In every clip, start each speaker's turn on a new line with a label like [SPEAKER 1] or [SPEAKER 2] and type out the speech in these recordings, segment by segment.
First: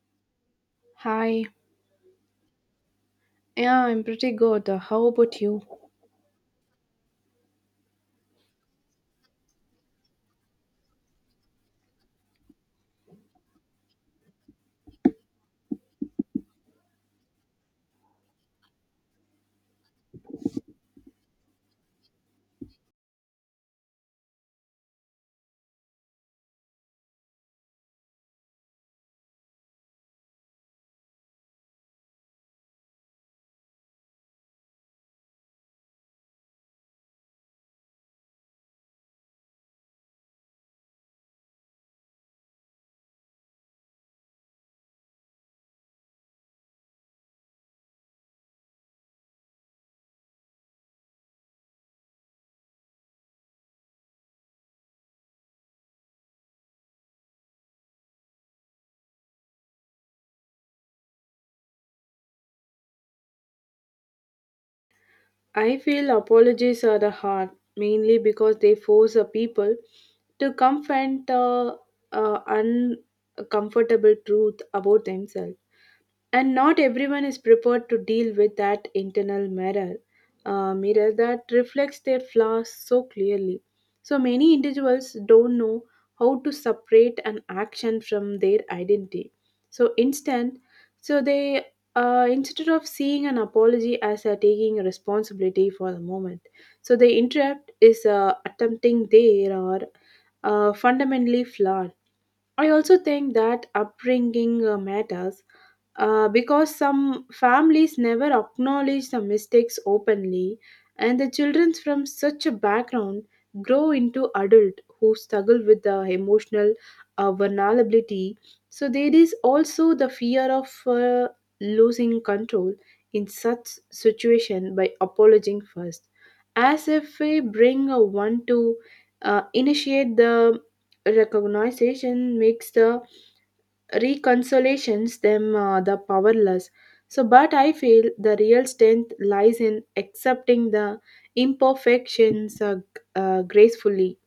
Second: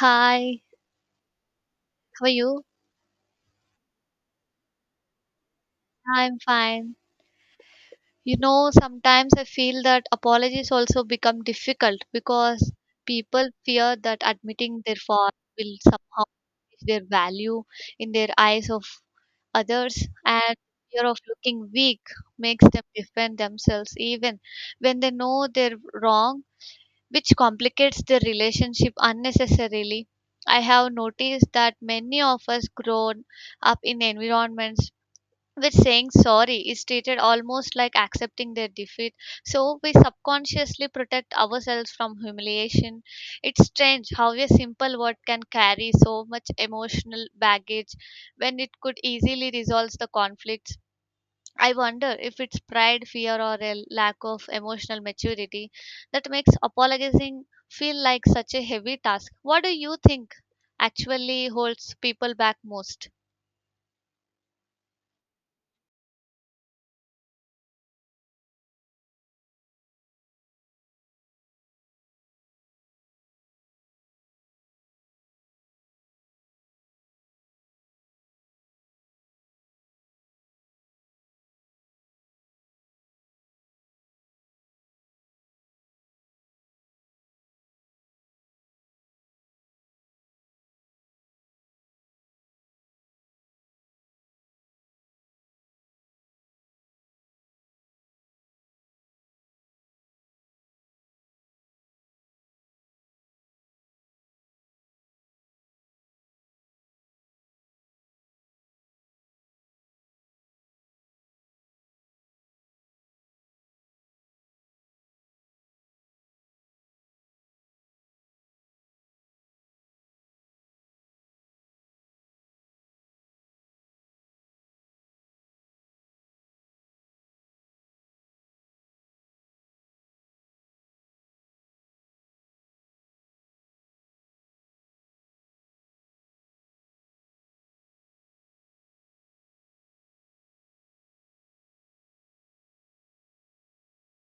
[SPEAKER 1] Hi,
[SPEAKER 2] Hi.
[SPEAKER 1] how are you?
[SPEAKER 2] Yeah, I'm pretty good. How about you?
[SPEAKER 1] I'm fine. You know, sometimes I feel that apologies also become difficult because people fear that admitting their fault will somehow diminish their value in their eyes of others, and fear of looking weak makes them defend themselves even when they know they're wrong, which complicates their relationship unnecessarily. I have noticed that many of us grown up in environments where saying sorry is treated almost like accepting their defeat. So we subconsciously protect ourselves from humiliation. It's strange how a simple word can carry so much emotional baggage when it could easily resolve the conflicts. I wonder if it's pride, fear, or a lack of emotional maturity that makes apologizing feel like such a heavy task. What do you think actually holds people back most?
[SPEAKER 2] I feel apologies are the hard, mainly because they force a people to confront uncomfortable truth about themselves. And not everyone is prepared to deal with that internal mirror that reflects their flaws so clearly. So many individuals don't know how to separate an action from their identity. So instant so they Instead of seeing an apology as a taking responsibility for the moment, so the interrupt is attempting there or fundamentally flawed. I also think that upbringing matters, because some families never acknowledge the mistakes openly, and the children from such a background grow into adults who struggle with the emotional vulnerability. So there is also the fear of losing control in such situation by apologizing first, as if we bring a one to initiate the recognition makes the reconciliations them the powerless. So but I feel the real strength lies in accepting the imperfections, gracefully.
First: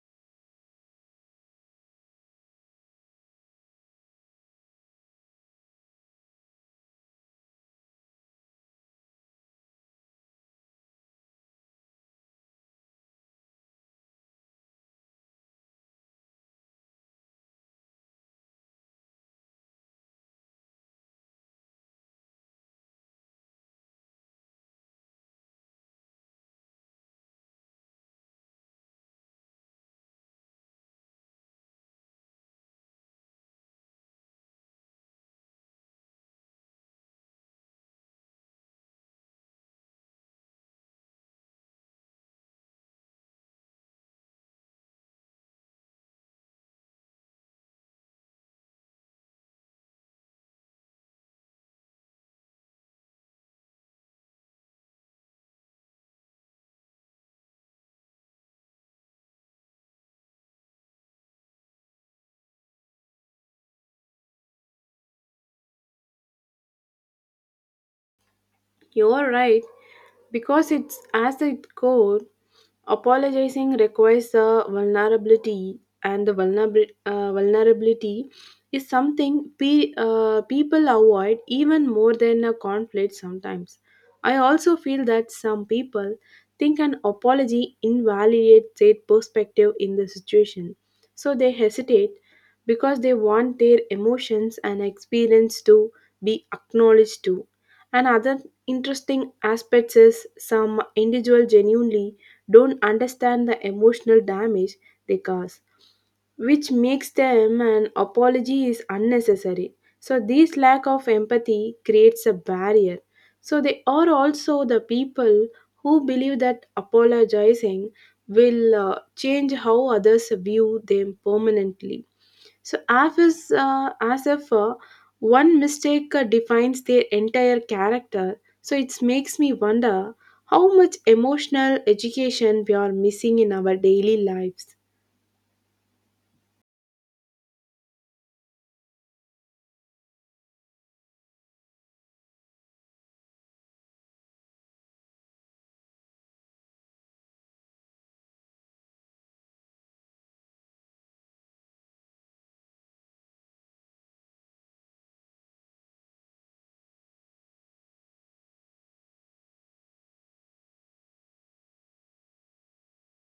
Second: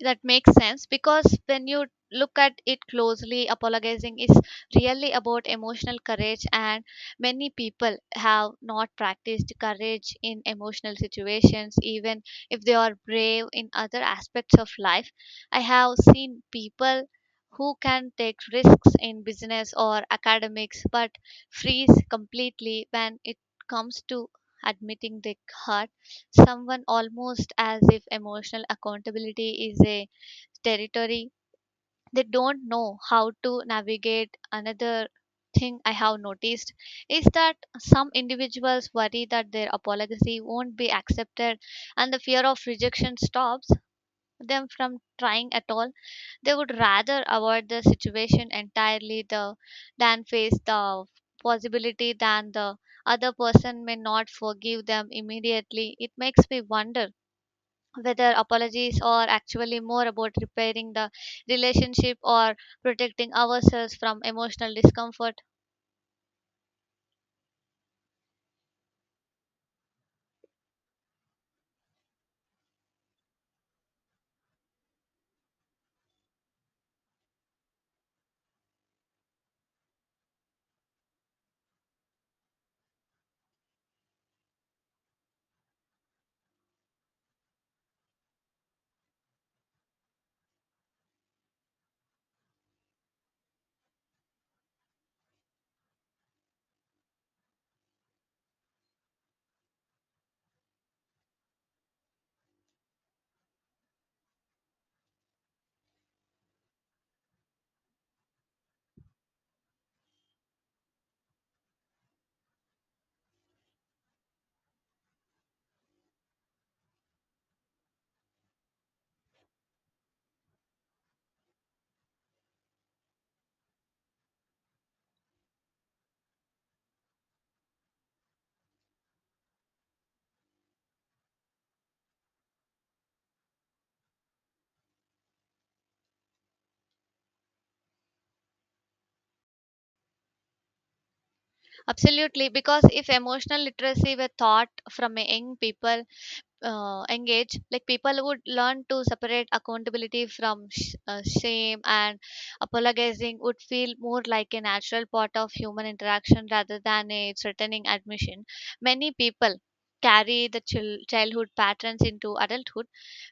[SPEAKER 1] That makes sense, because when you look at it closely, apologizing is really about emotional courage, and many people have not practiced courage in emotional situations, even if they are brave in other aspects of life. I have seen people who can take risks in business or academics but freeze completely when it comes to admitting their hurt someone, almost as if emotional accountability is a territory they don't know how to navigate. Another thing I have noticed is that some individuals worry that their apology won't be accepted, and the fear of rejection stops them from trying at all. They would rather avoid the situation entirely, than face the possibility than the other person may not forgive them immediately. It makes me wonder whether apologies are actually more about repairing the relationship or protecting ourselves from emotional discomfort.
[SPEAKER 2] You are right, because it's as it goes. Apologizing requires a vulnerability, and the vulnerability is something people avoid even more than a conflict sometimes. I also feel that some people think an apology invalidates their perspective in the situation, so they hesitate because they want their emotions and experience to be acknowledged too. And other interesting aspects is some individuals genuinely don't understand the emotional damage they cause, which makes them an apology is unnecessary. So this lack of empathy creates a barrier. So they are also the people who believe that apologizing will change how others view them permanently. So as is as if one mistake defines their entire character. So it makes me wonder how much emotional education we are missing in our daily lives.
[SPEAKER 1] Absolutely, because if emotional literacy were taught from a young people engage, like, people would learn to separate accountability from shame, and apologizing would feel more like a natural part of human interaction rather than a threatening admission. Many people carry the childhood patterns into adulthood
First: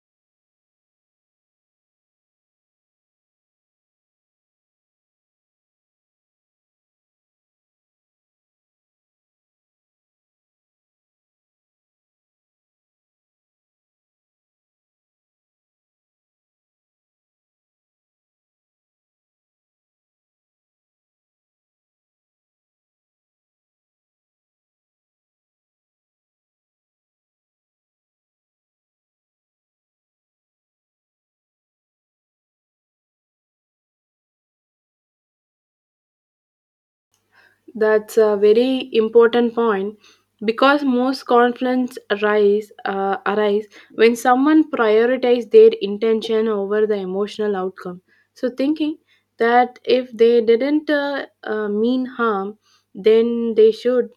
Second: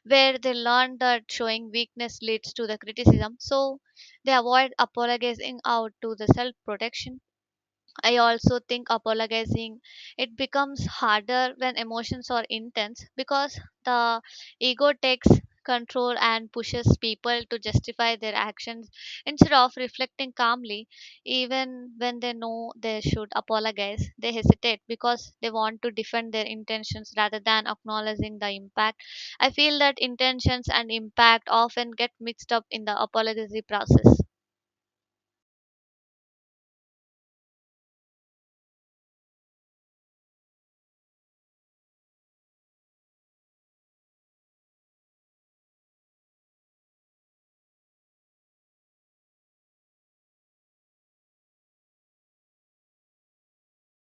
[SPEAKER 1] where they learn that showing weakness leads to the criticism, so they avoid apologizing out to the self protection. I also think apologizing, it becomes harder when emotions are intense, because the ego takes control and pushes people to justify their actions instead of reflecting calmly. Even when they know they should apologize, they hesitate because they want to defend their intentions rather than acknowledging the impact. I feel that intentions and impact often get mixed up in the apology process.
[SPEAKER 2] That's a very important point because most conflicts arise when someone prioritizes their intention over the emotional outcome. So thinking that if they didn't mean harm, then they should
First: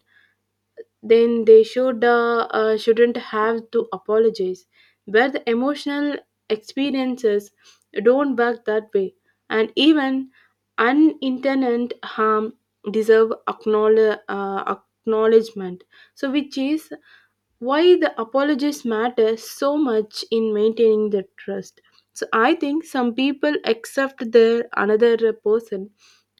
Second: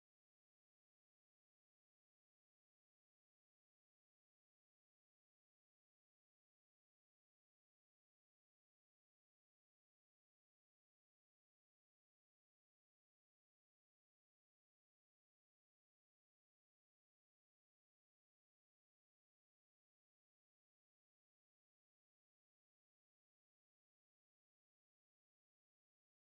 [SPEAKER 2] then they should shouldn't have to apologize, where the emotional experiences don't work that way, and even unintended harm deserve acknowledgement. So which is why the apologies matter so much in maintaining the trust. So I think some people accept their another person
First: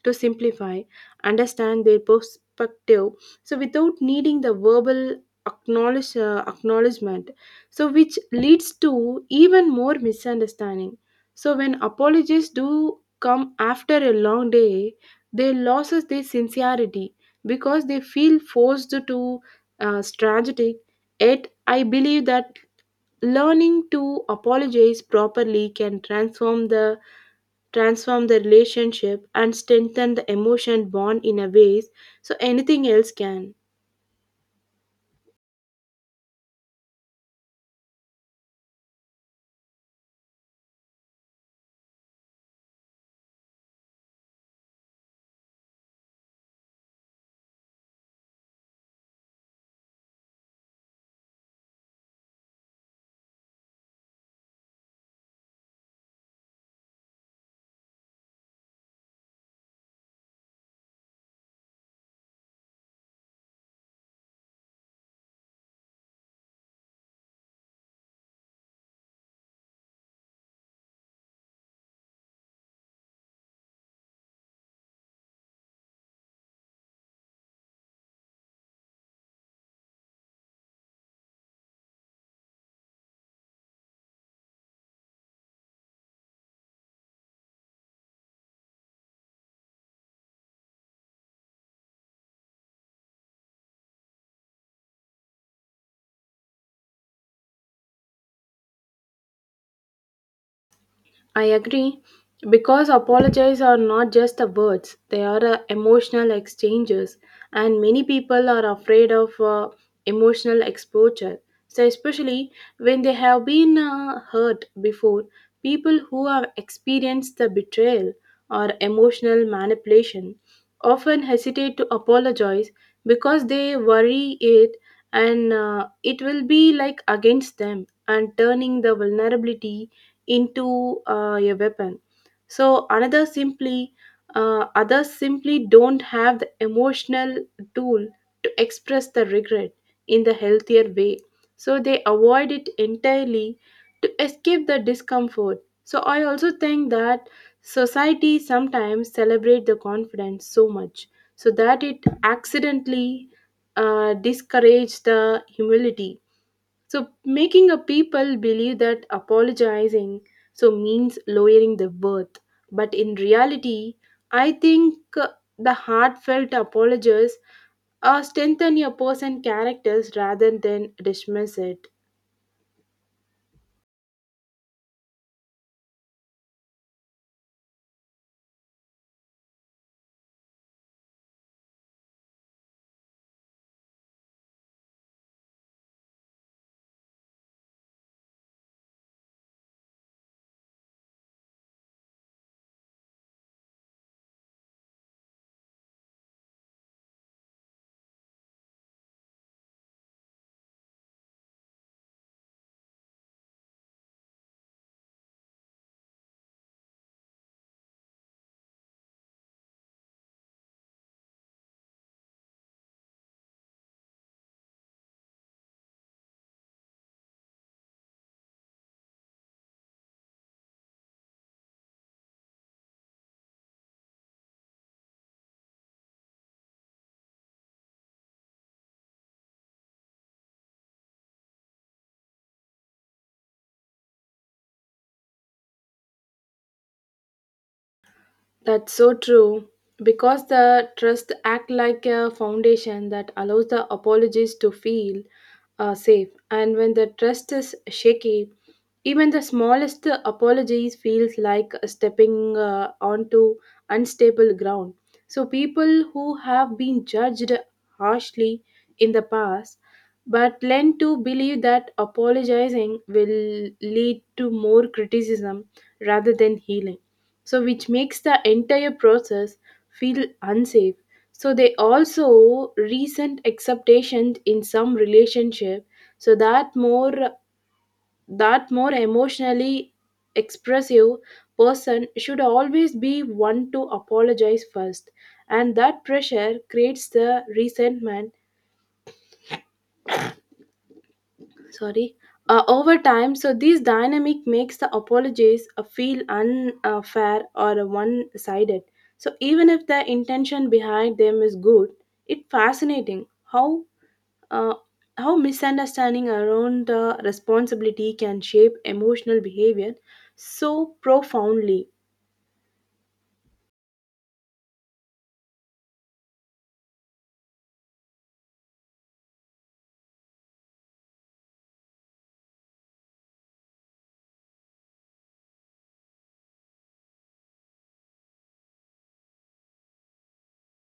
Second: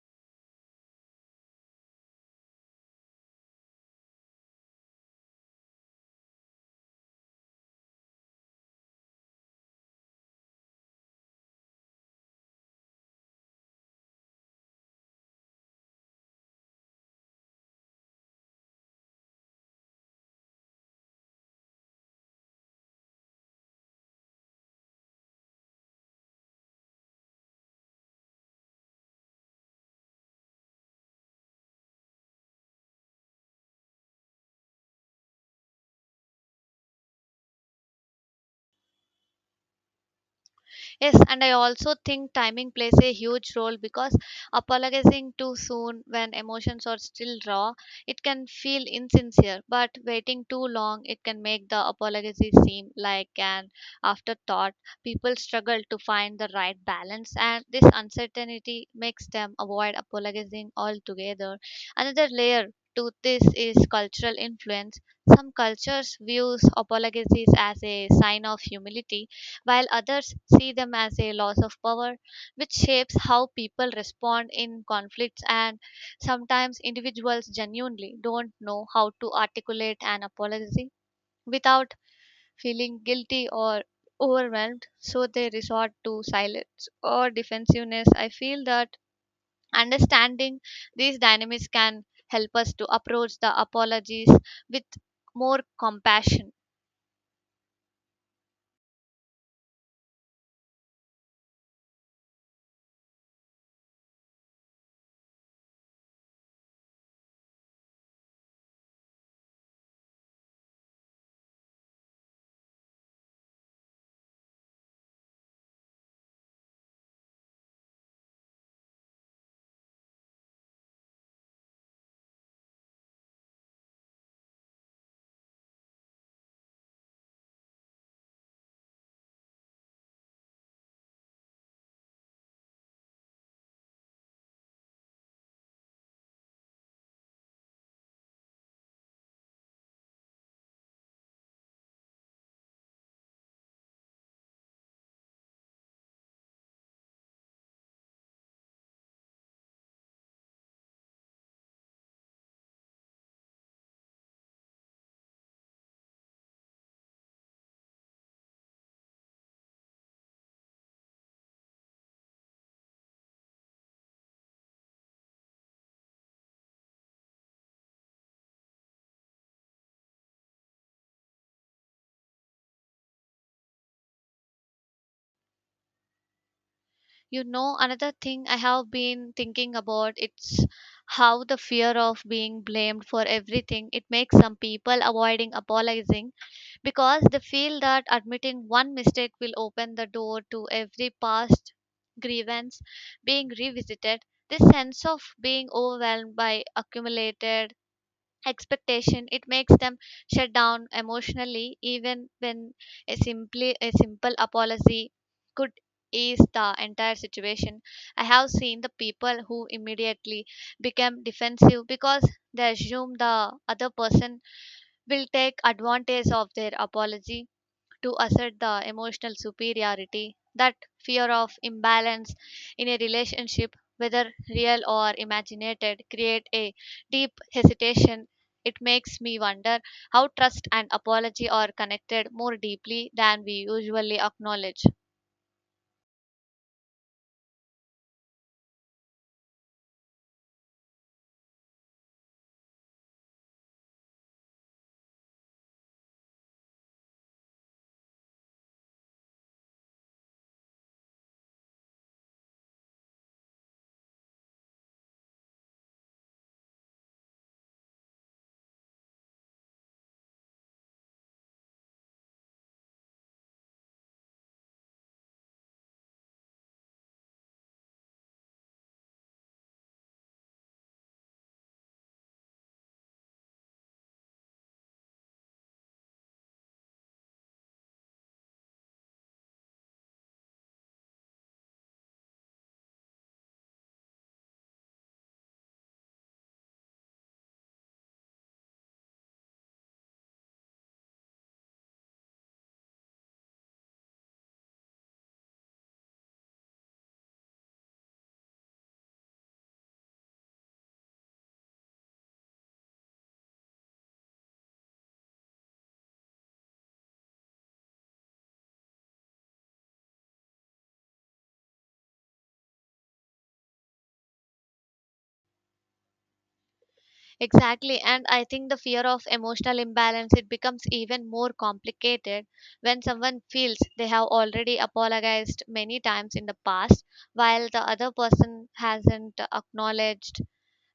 [SPEAKER 2] to simplify understand their perspective, so without needing the verbal acknowledgement, so which leads to even more misunderstanding. So when apologies do come after a long day, they loses their sincerity because they feel forced to strategic. Yet, I believe that learning to apologize properly can transform the relationship and strengthen the emotion bond in a ways so anything else can.
[SPEAKER 1] Yes, and I also think timing plays a huge role, because apologizing too soon when emotions are still raw, it can feel insincere, but waiting too long, it can make the apology seem like an afterthought. People struggle to find the right balance, and this uncertainty makes them avoid apologizing altogether. Another layer to this is cultural influence. Some cultures views apologies as a sign of humility, while others see them as a loss of power, which shapes how people respond in conflicts. And sometimes individuals genuinely don't know how to articulate an apology without feeling guilty or overwhelmed, so they resort to silence or defensiveness. I feel that understanding these dynamics can help us to approach the apologies with more compassion.
[SPEAKER 2] I agree because apologies are not just the words, they are emotional exchanges, and many people are afraid of emotional exposure. So, especially when they have been hurt before, people who have experienced the betrayal or emotional manipulation often hesitate to apologize because they worry it and it will be like against them and turning the vulnerability into a weapon. So another simply others simply don't have the emotional tool to express the regret in the healthier way, so they avoid it entirely to escape the discomfort. So I also think that society sometimes celebrate the confidence so much so that it accidentally discourage the humility, so making a people believe that apologizing so means lowering the worth, but in reality, I think the heartfelt apologies strengthen a person's characters rather than dismiss it.
[SPEAKER 1] You know, another thing I have been thinking about, it's how the fear of being blamed for everything, it makes some people avoiding apologizing, because they feel that admitting one mistake will open the door to every past grievance being revisited. This sense of being overwhelmed by accumulated expectation, it makes them shut down emotionally, even when a simple apology could ease the entire situation. I have seen the people who immediately become defensive because they assume the other person will take advantage of their apology to assert the emotional superiority. That fear of imbalance in a relationship, whether real or imaginated, create a deep hesitation. It makes me wonder how trust and apology are connected more deeply than we usually acknowledge.
[SPEAKER 2] That's so true. Because the trust act like a foundation that allows the apologies to feel safe. And when the trust is shaky, even the smallest apologies feels like stepping onto unstable ground. So people who have been judged harshly in the past but learn to believe that apologizing will lead to more criticism rather than healing, so which makes the entire process feel unsafe. So they also recent acceptations in some relationship, so that more emotionally expressive person should always be one to apologize first, and that pressure creates the resentment, sorry, over time. So this dynamic makes the apologies feel unfair or one-sided, so even if the intention behind them is good. It's fascinating uh, how misunderstanding around the responsibility can shape emotional behavior so profoundly.
[SPEAKER 1] Exactly, and I think the fear of emotional imbalance, it becomes even more complicated when someone feels they have already apologized many times in the past while the other person hasn't acknowledged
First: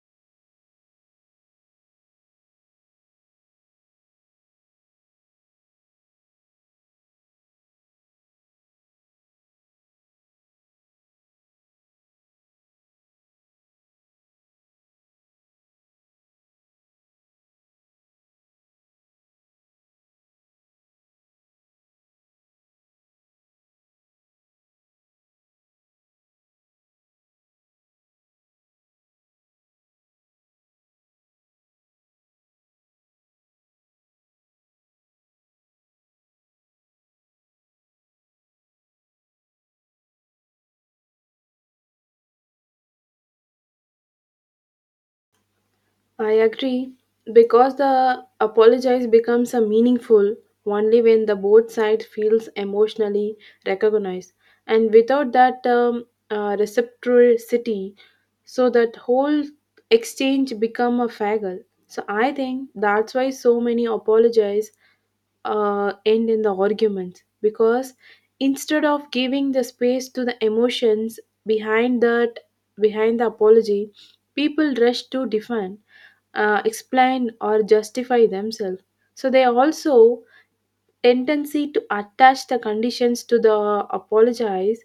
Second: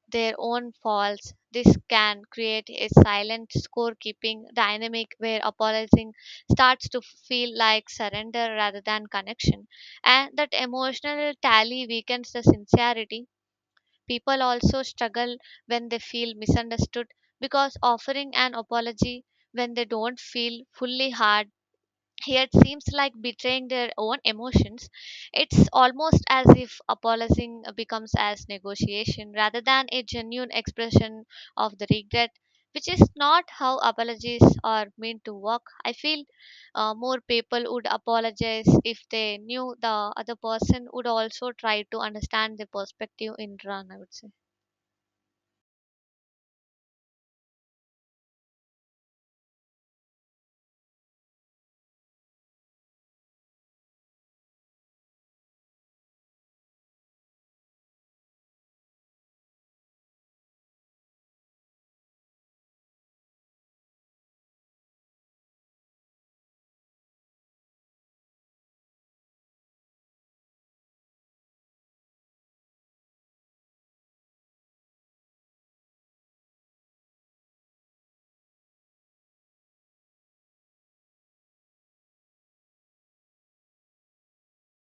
[SPEAKER 1] their own faults. This can create a silent scorekeeping dynamic where apologizing starts to feel like surrender rather than connection, and that emotional tally weakens the sincerity. People also struggle when they feel misunderstood, because offering an apology when they don't feel fully hard here, it seems like betraying their own emotions. It's almost as if apologizing becomes as negotiation rather than a genuine expression of the regret, which is not how apologies are meant to work, I feel. More people would apologize if they knew the other person would also try to understand the perspective in run, I would say.
[SPEAKER 2] I agree because the apologize becomes a meaningful only when the both sides feels emotionally recognized, and without that reciprocity, so that whole exchange become a faggle. So I think that's why so many apologize end in the arguments because instead of giving the space to the emotions behind that behind the apology, people rush to defend, explain or justify themselves. So they also tendency to attach the conditions to the apologize,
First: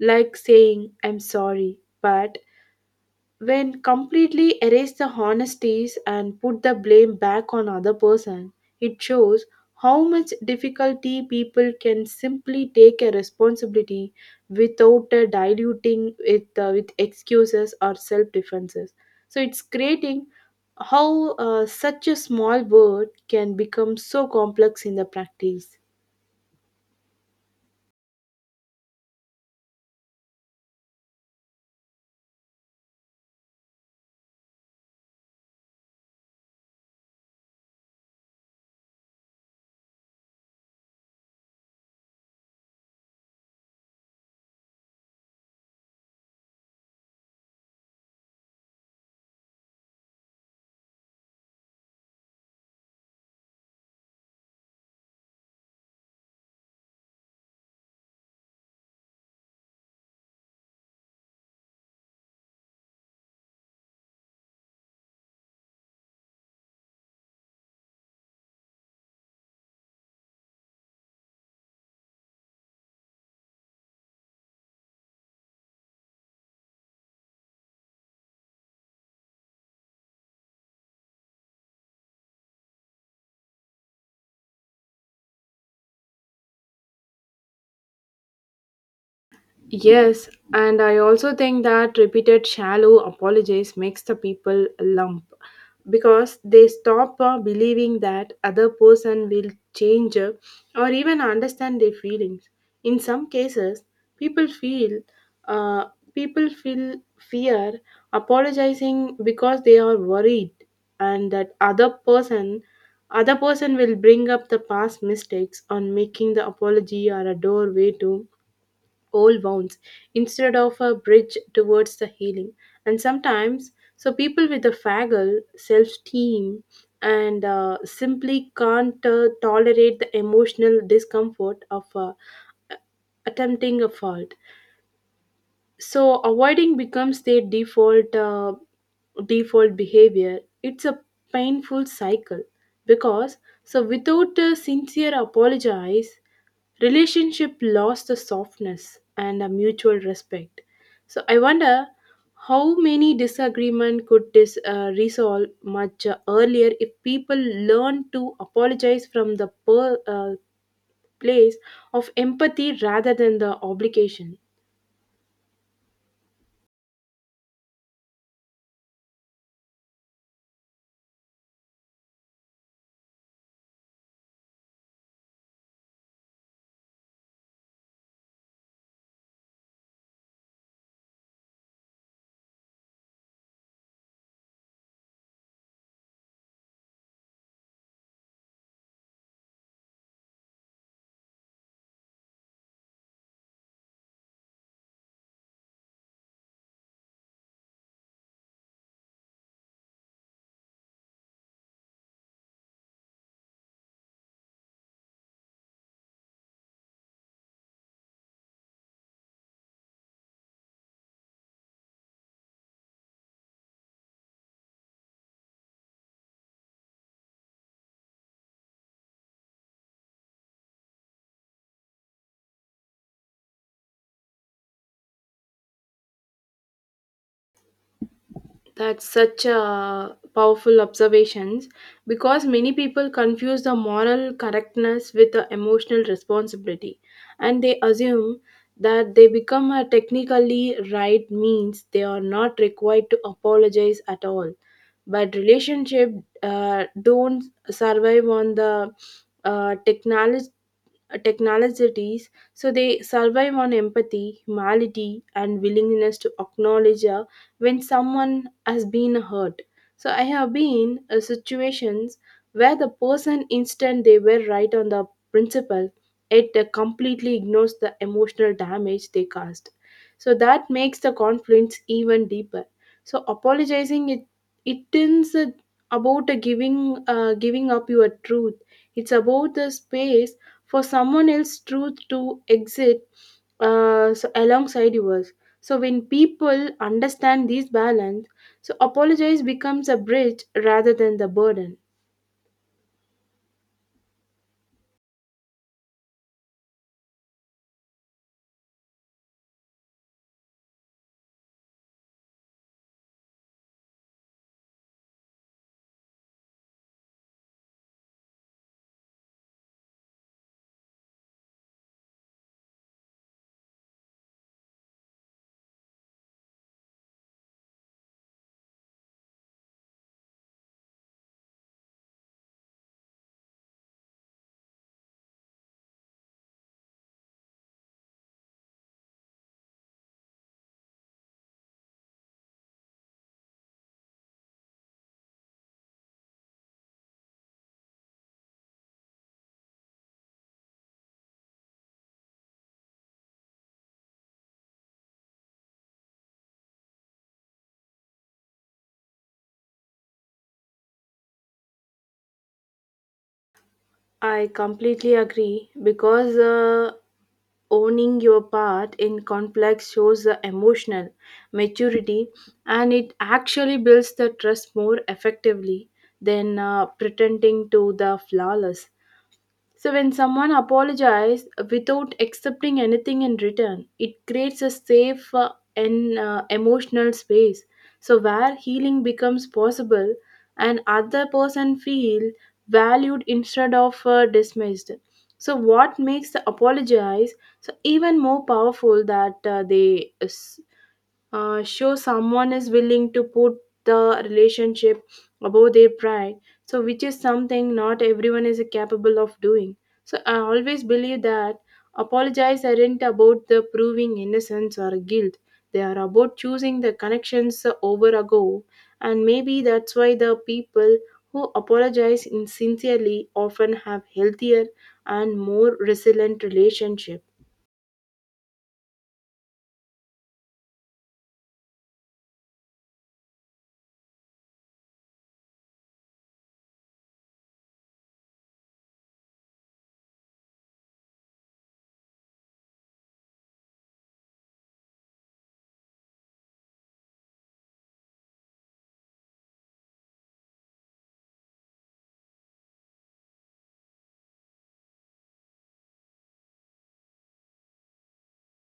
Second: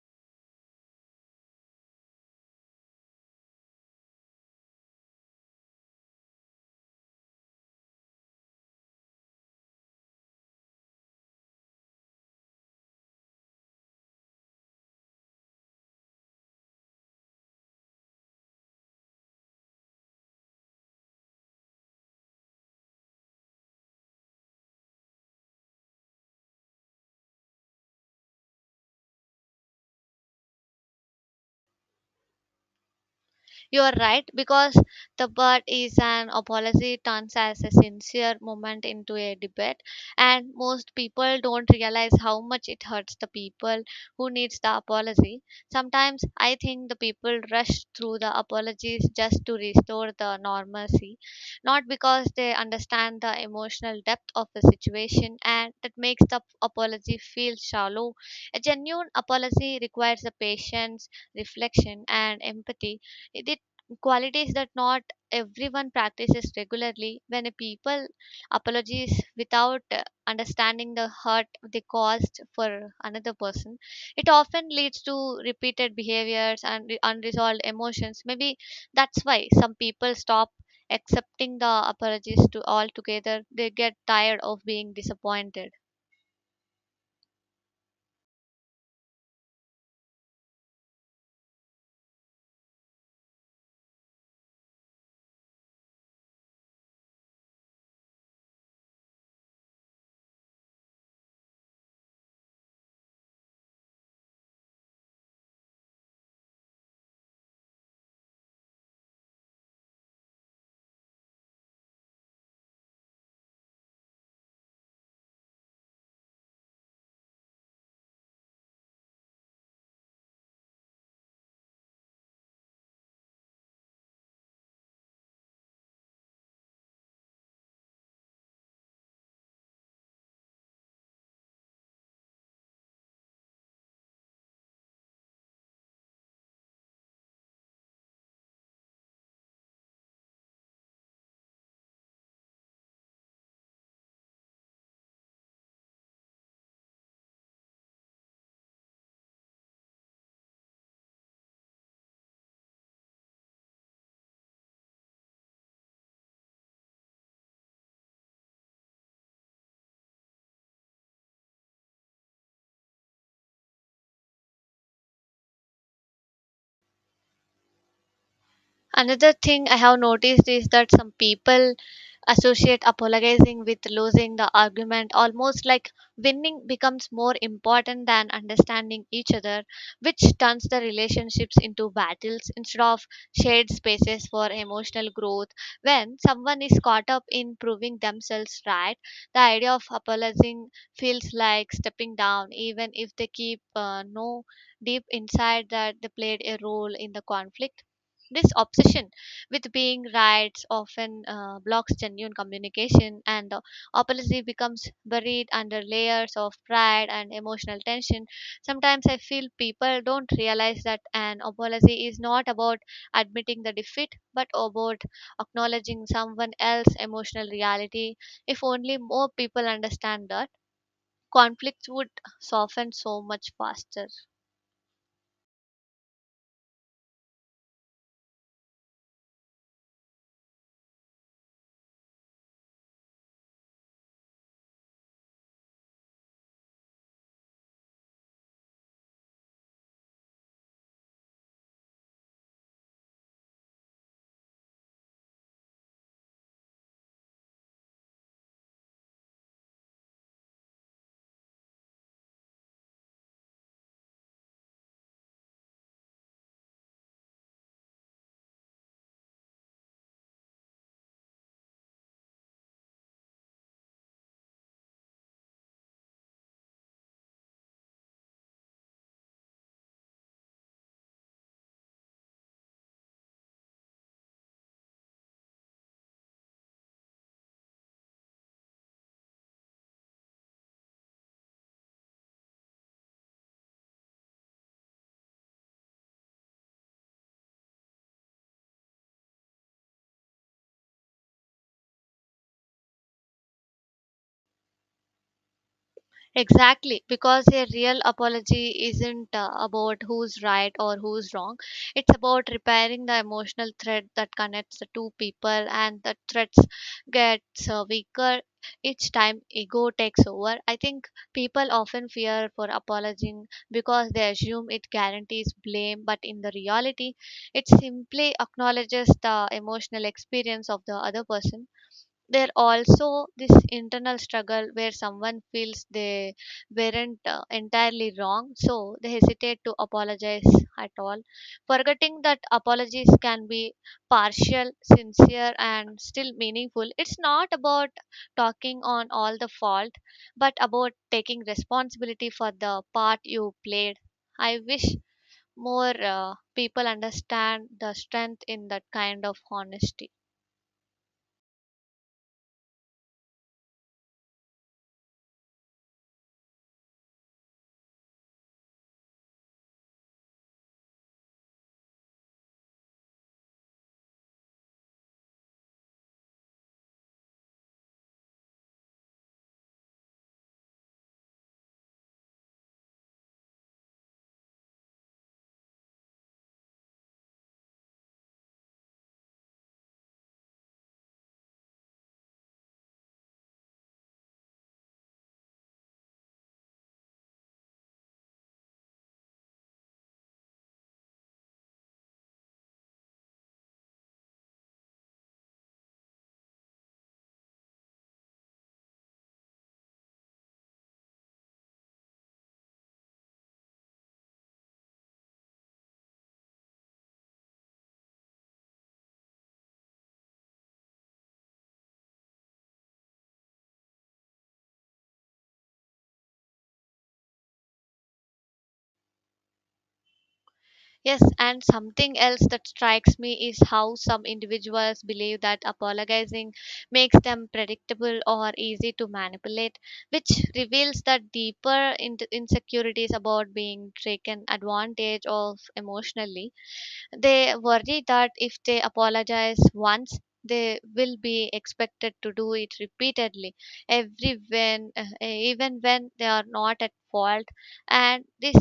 [SPEAKER 2] like saying I'm sorry but, when completely erase the honesties and put the blame back on other person. It shows how much difficulty people can simply take a responsibility without diluting it with excuses or self defenses. So it's creating how such a small word can become so complex in the practice.
[SPEAKER 1] You are right, because the bird is an apology turns as a sincere moment into a debate, and most people don't realize how much it hurts the people who needs the apology. Sometimes I think the people rush through the apologies just to restore the normalcy, not because they understand the emotional depth of the situation, and that makes the apology feel shallow. A genuine apology requires the patience, reflection, and empathy, it qualities that not everyone practices regularly. When a people apologies without understanding the hurt they caused for another person, it often leads to repeated behaviors and unresolved emotions. Maybe that's why some people stop accepting the apologies to altogether. They get tired of being disappointed.
[SPEAKER 2] Yes, and I also think that repeated shallow apologies makes the people lump because they stop believing that other person will change, or even understand their feelings. In some cases, people feel uh, people feel fear apologizing because they are worried, and that other person will bring up the past mistakes on making the apology or a doorway to old wounds instead of a bridge towards the healing. And sometimes, so people with a faggle self esteem and simply can't tolerate the emotional discomfort of attempting a fault. So avoiding becomes their default. Default behavior, it's a painful cycle because so without a sincere apologize, relationship lost the softness and a mutual respect. So I wonder how many disagreement could this resolve much earlier if people learn to apologize from the place of empathy rather than the obligation.
[SPEAKER 1] Another thing I have noticed is that some people associate apologizing with losing the argument, almost like winning becomes more important than understanding each other, which turns the relationships into battles instead of shared spaces for emotional growth. When someone is caught up in proving themselves right, the idea of apologizing feels like stepping down, even if they keep no deep inside that they played a role in the conflict. This obsession with being rights often blocks genuine communication, and the apology becomes buried under layers of pride and emotional tension. Sometimes I feel people don't realize that an apology is not about admitting the defeat but about acknowledging someone else's emotional reality. If only more people understand that, conflicts would soften so much faster.
[SPEAKER 2] That's such a powerful observations because many people confuse the moral correctness with the emotional responsibility, and they assume that they become a technically right means they are not required to apologize at all. But relationship don't survive on the technology technologies, so they survive on empathy, humility, and willingness to acknowledge when someone has been hurt. So I have been situations where the person instant they were right on the principle, it completely ignores the emotional damage they caused. So that makes the conflicts even deeper. So apologizing it it is a- about a giving up your truth, it's about the space for someone else's truth to exit, so alongside yours. So when people understand this balance, so apologize becomes a bridge rather than the burden.
[SPEAKER 1] Exactly, because a real apology isn't about who's right or who's wrong. It's about repairing the emotional thread that connects the two people, and the threads gets weaker each time ego takes over. I think people often fear for apologizing because they assume it guarantees blame, but in the reality, it simply acknowledges the emotional experience of the other person. There also this internal struggle where someone feels they weren't entirely wrong, so they hesitate to apologize at all, forgetting that apologies can be partial sincere and still meaningful. It's not about talking on all the fault, but about taking responsibility for the part you played. I wish more people understand the strength in that kind of honesty.
[SPEAKER 2] I completely agree because owning your part in conflict shows the emotional maturity, and it actually builds the trust more effectively than pretending to the flawless. So, when someone apologizes without accepting anything in return, it creates a safe and emotional space. So, where healing becomes possible and other person feel valued instead of dismissed. So, what makes the apologize so even more powerful that show someone is willing to put the relationship above their pride, so which is something not everyone is capable of doing. So I always believe that apologize aren't about the proving innocence or guilt, they are about choosing the connections over a go. And maybe that's why the people who apologize sincerely often have healthier and more resilient relationship.
[SPEAKER 1] Yes, and something else that strikes me is how some individuals believe that apologizing makes them predictable or easy to manipulate, which reveals that deeper insecurities about being taken advantage of emotionally. They worry that if they apologize once, they will be expected to do it repeatedly, every when, even when they are not at fault. And this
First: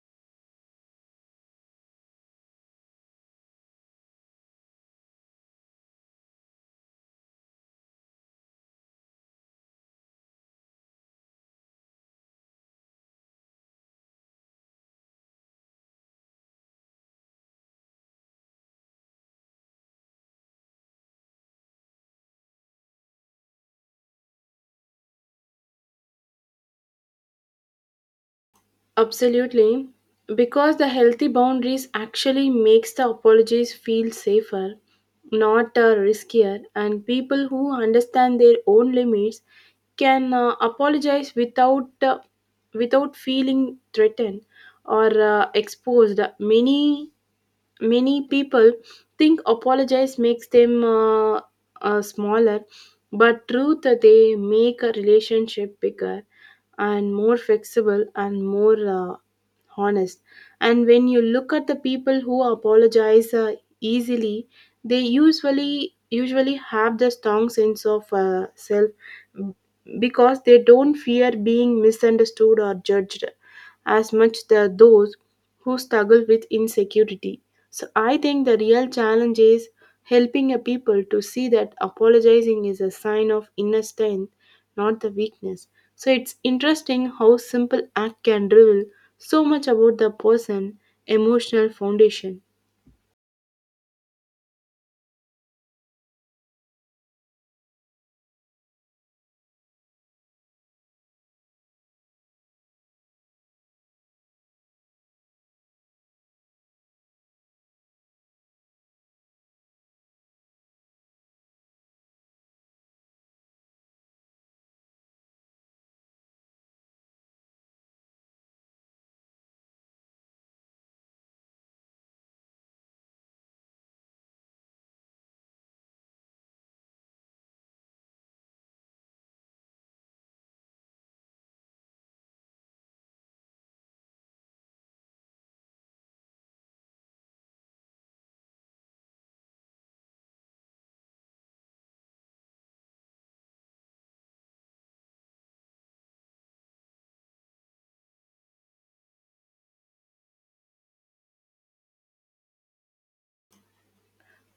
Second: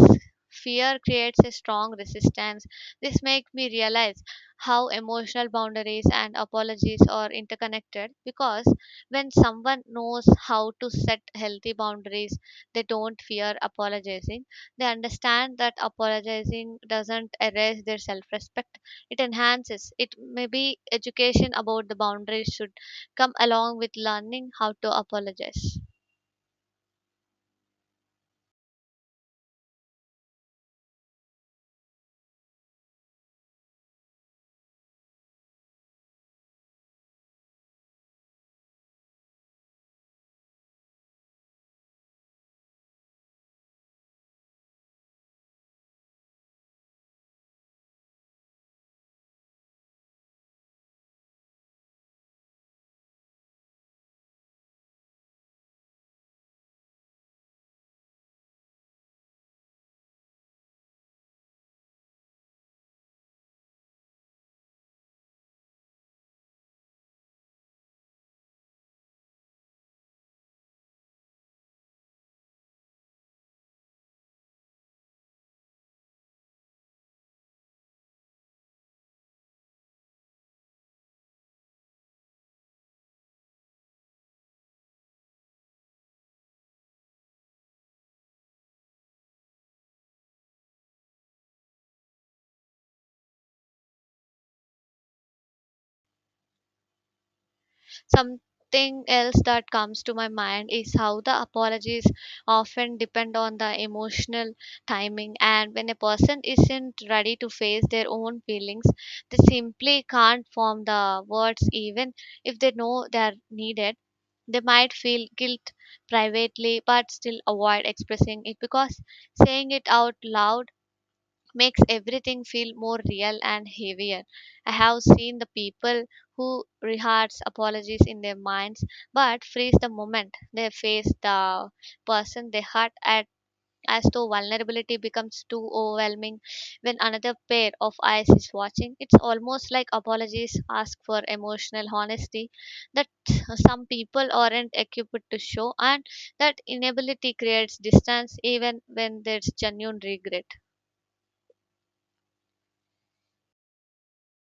[SPEAKER 1] fear creates a strong resistance. This makes me realize how emotional boundaries and apologies are interconnected, because when someone knows how to set healthy boundaries, they don't fear apologizing. They understand that apologizing doesn't erase their self respect, it enhances it. Maybe education about the boundaries should come along with learning how to apologize.
[SPEAKER 2] Absolutely, because the healthy boundaries actually makes the apologies feel safer, not riskier, and people who understand their own limits can apologize without feeling threatened or exposed. Many people think apologize makes them smaller, but truth they make a relationship bigger and more flexible and more. Honest. And when you look at the people who apologize easily, they usually have the strong sense of self because they don't fear being misunderstood or judged as much as those who struggle with insecurity. So I think the real challenge is helping a people to see that apologizing is a sign of inner strength, not the weakness. So it's interesting how simple act can reveal so much about the person emotional foundation.
[SPEAKER 1] Something else that comes to my mind is how the apologies often depend on the emotional timing, and when a person isn't ready to face their own feelings, they simply can't form the words, even if they know they are needed. They might feel guilt privately but still avoid expressing it because saying it out loud makes everything feel more real and heavier. I have seen the people who rehearse apologies in their minds but freeze the moment they face the person they hurt at, as though vulnerability becomes too overwhelming when another pair of eyes is watching. It's almost like apologies ask for emotional honesty that some people aren't equipped to show, and that inability creates distance even when there's genuine regret.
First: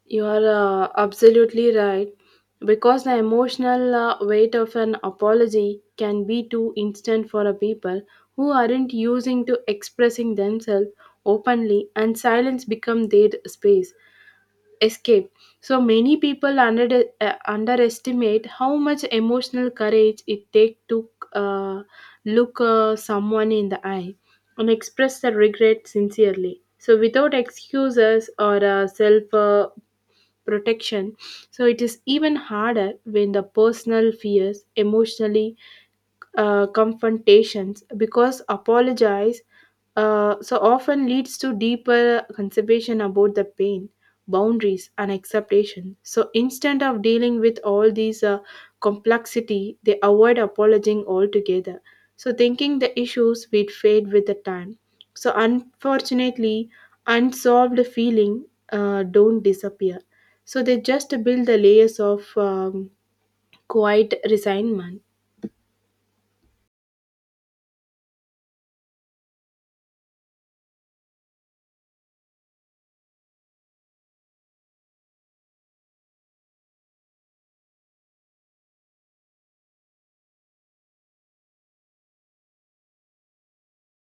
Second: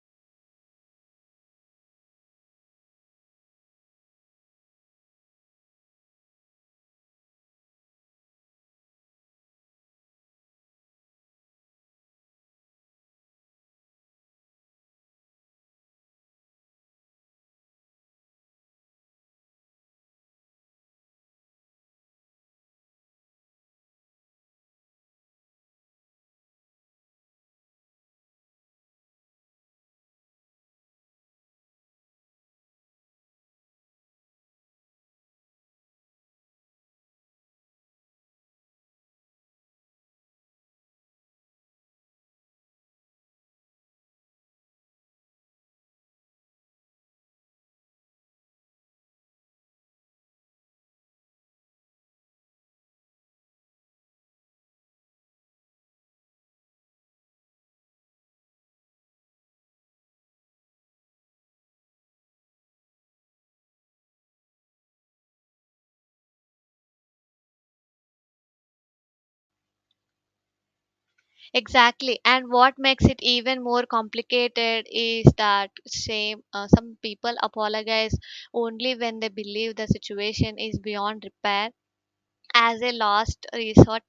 [SPEAKER 2] You are absolutely right. Because the emotional weight of an apology can be too instant for a people who aren't using to expressing themselves openly, and silence become their space escape. So many people underestimate how much emotional courage it takes to uh, look someone in the eye and express their regret sincerely, so without excuses or self protection. So it is even harder when the personal fears emotionally confrontations because apologize so often leads to deeper consideration about the pain, boundaries and acceptation. So instead of dealing with all these complexity, they avoid apologizing altogether, so thinking the issues will fade with the time. So unfortunately, unsolved feeling don't disappear, so they just build the layers of quiet resignment.
[SPEAKER 1] Exactly. And what makes it even more complicated is that shame. Some people apologize only when they believe the situation is beyond repair, as a last resort,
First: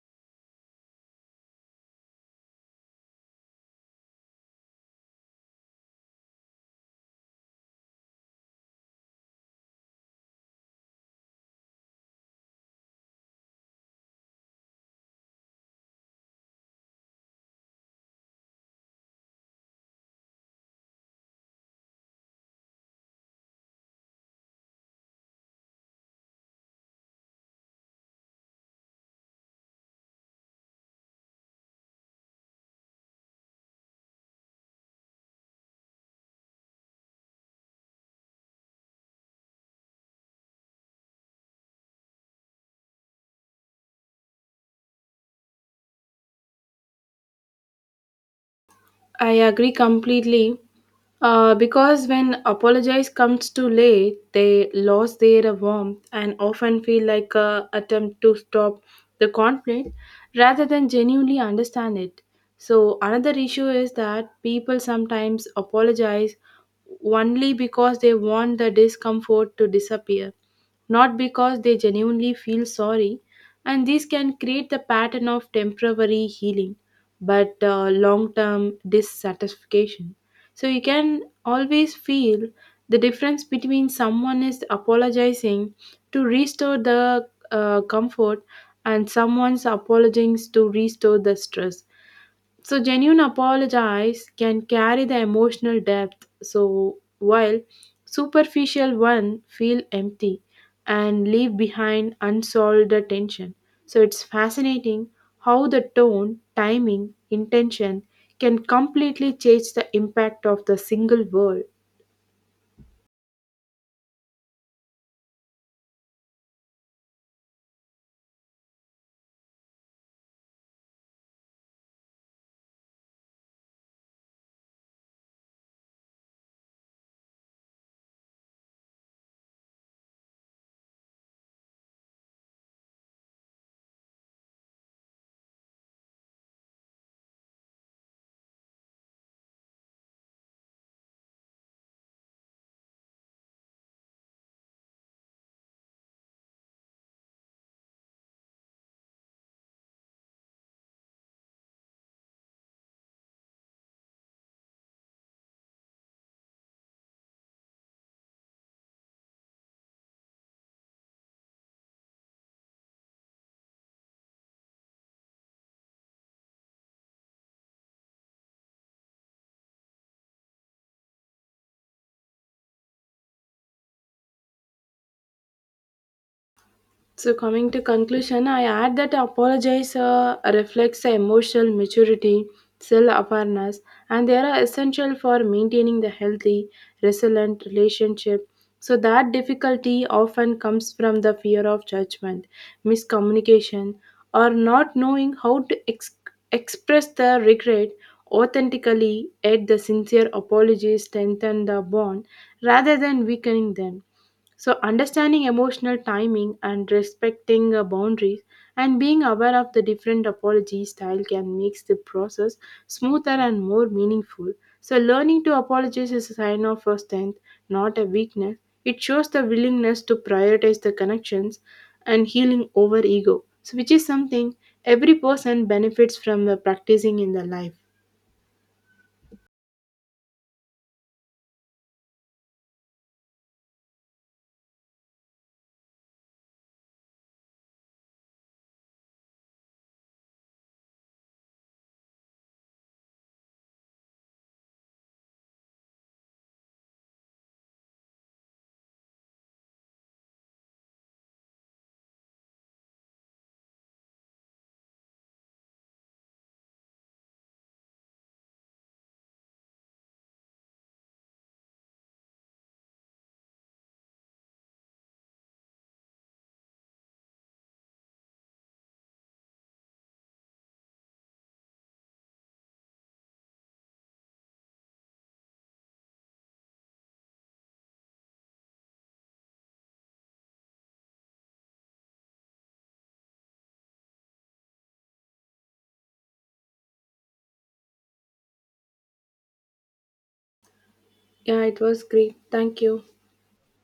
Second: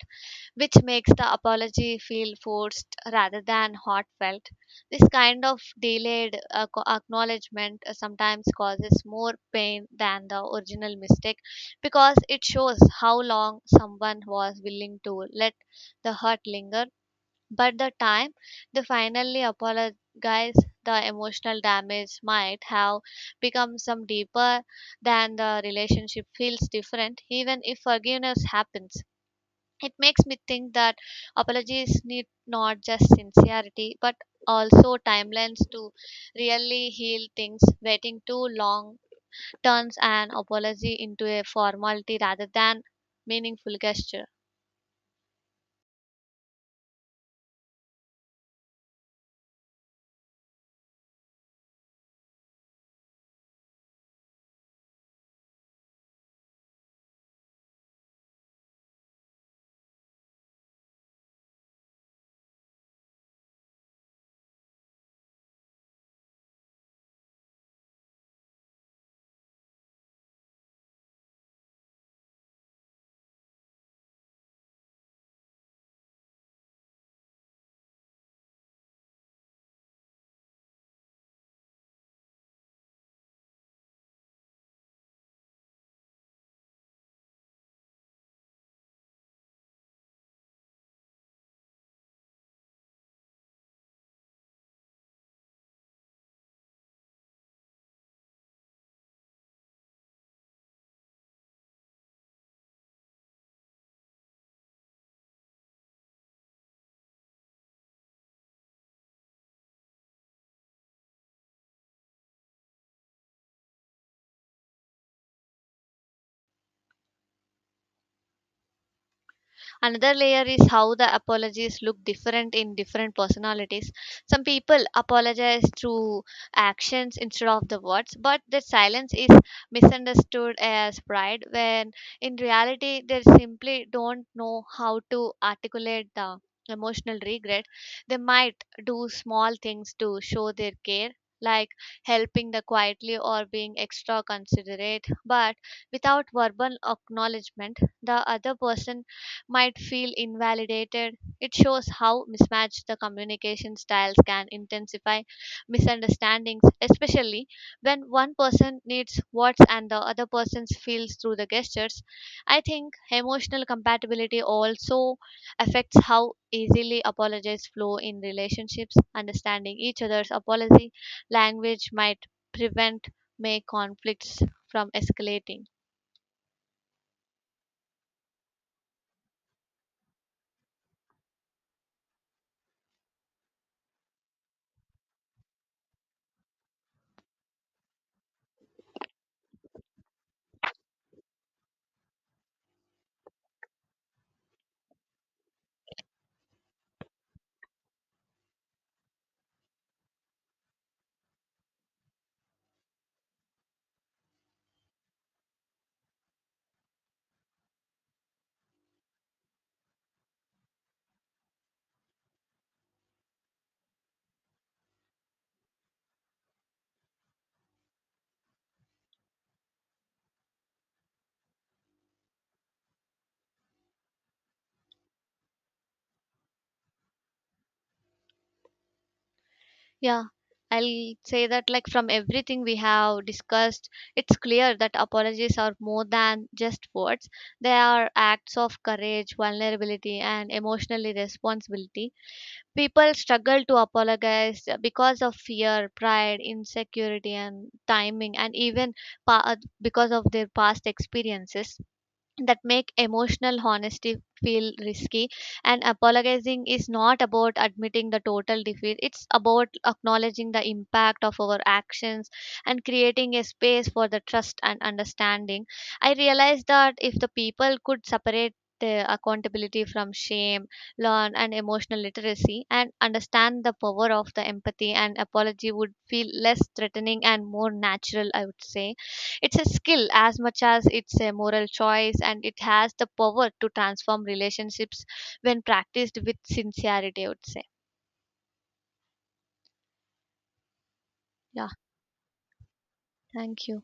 [SPEAKER 1] which makes the apology feel forced rather than heartfelt. This kind of delayed acknowledgement sometimes causes more pain than the original mistake, because it shows how long someone was willing to let the hurt linger. But the time they finally apologize, the emotional damage might have become some deeper than the relationship feels different, even if forgiveness happens. It makes me think that apologies need not just sincerity but also timelines to really heal things. Waiting too long turns an apology into a formality rather than meaningful gesture.
[SPEAKER 2] I agree completely. Because when apologize comes too late, they lose their warmth and often feel like a attempt to stop the conflict rather than genuinely understand it. So another issue is that people sometimes apologize only because they want the discomfort to disappear, not because they genuinely feel sorry. And this can create the pattern of temporary healing, but long term dissatisfaction. So you can always feel the difference between someone is apologizing to restore the comfort and someone's apologizing to restore the stress. So, genuine apologies can carry the emotional depth, so while superficial one feel empty and leave behind unsolved tension. So, it's fascinating how the tone, timing, intention can completely change the impact of the single word.
[SPEAKER 1] Another layer is how the apologies look different in different personalities. Some people apologize through actions instead of the words, but their silence is misunderstood as pride when in reality they simply don't know how to articulate the emotional regret. They might do small things to show their care. Like helping the quietly or being extra considerate, but without verbal acknowledgement, the other person might feel invalidated. It shows how mismatched the communication styles can intensify misunderstandings, especially when one person needs words and the other person feels through the gestures. I think emotional compatibility also affects how easily apologies flow in relationships. Understanding each other's apology language might prevent may conflicts from escalating.
[SPEAKER 2] So coming to conclusion, I add that apologize reflects emotional maturity, self-awareness, and they are essential for maintaining the healthy, resilient relationship. So that difficulty often comes from the fear of judgment, miscommunication, or not knowing how to express the regret authentically. Yet the sincere apologies strengthen the bond rather than weakening them. So, understanding emotional timing and respecting boundaries and being aware of the different apology style can make the process smoother and more meaningful. So, learning to apologize is a sign of a strength, not a weakness. It shows the willingness to prioritize the connections and healing over ego, so which is something every person benefits from practicing in their life.
[SPEAKER 1] Yeah, I'll say that, like, from everything we have discussed, it's clear that apologies are more than just words. They are acts of courage, vulnerability, and emotional responsibility. People struggle to apologize because of fear, pride, insecurity, and timing, and even because of their past experiences that make emotional honesty feel risky. And apologizing is not about admitting the total defeat, it's about acknowledging the impact of our actions and creating a space for the trust and understanding. I realized that if the people could separate the accountability from shame, learn and emotional literacy and understand the power of the empathy, and apology would feel less threatening and more natural, I would say. It's a skill as much as it's a moral choice, and it has the power to transform relationships when practiced with sincerity, I would say.
[SPEAKER 2] Yeah,
[SPEAKER 1] Yeah,
[SPEAKER 2] it was great. Thank you.
[SPEAKER 1] thank you.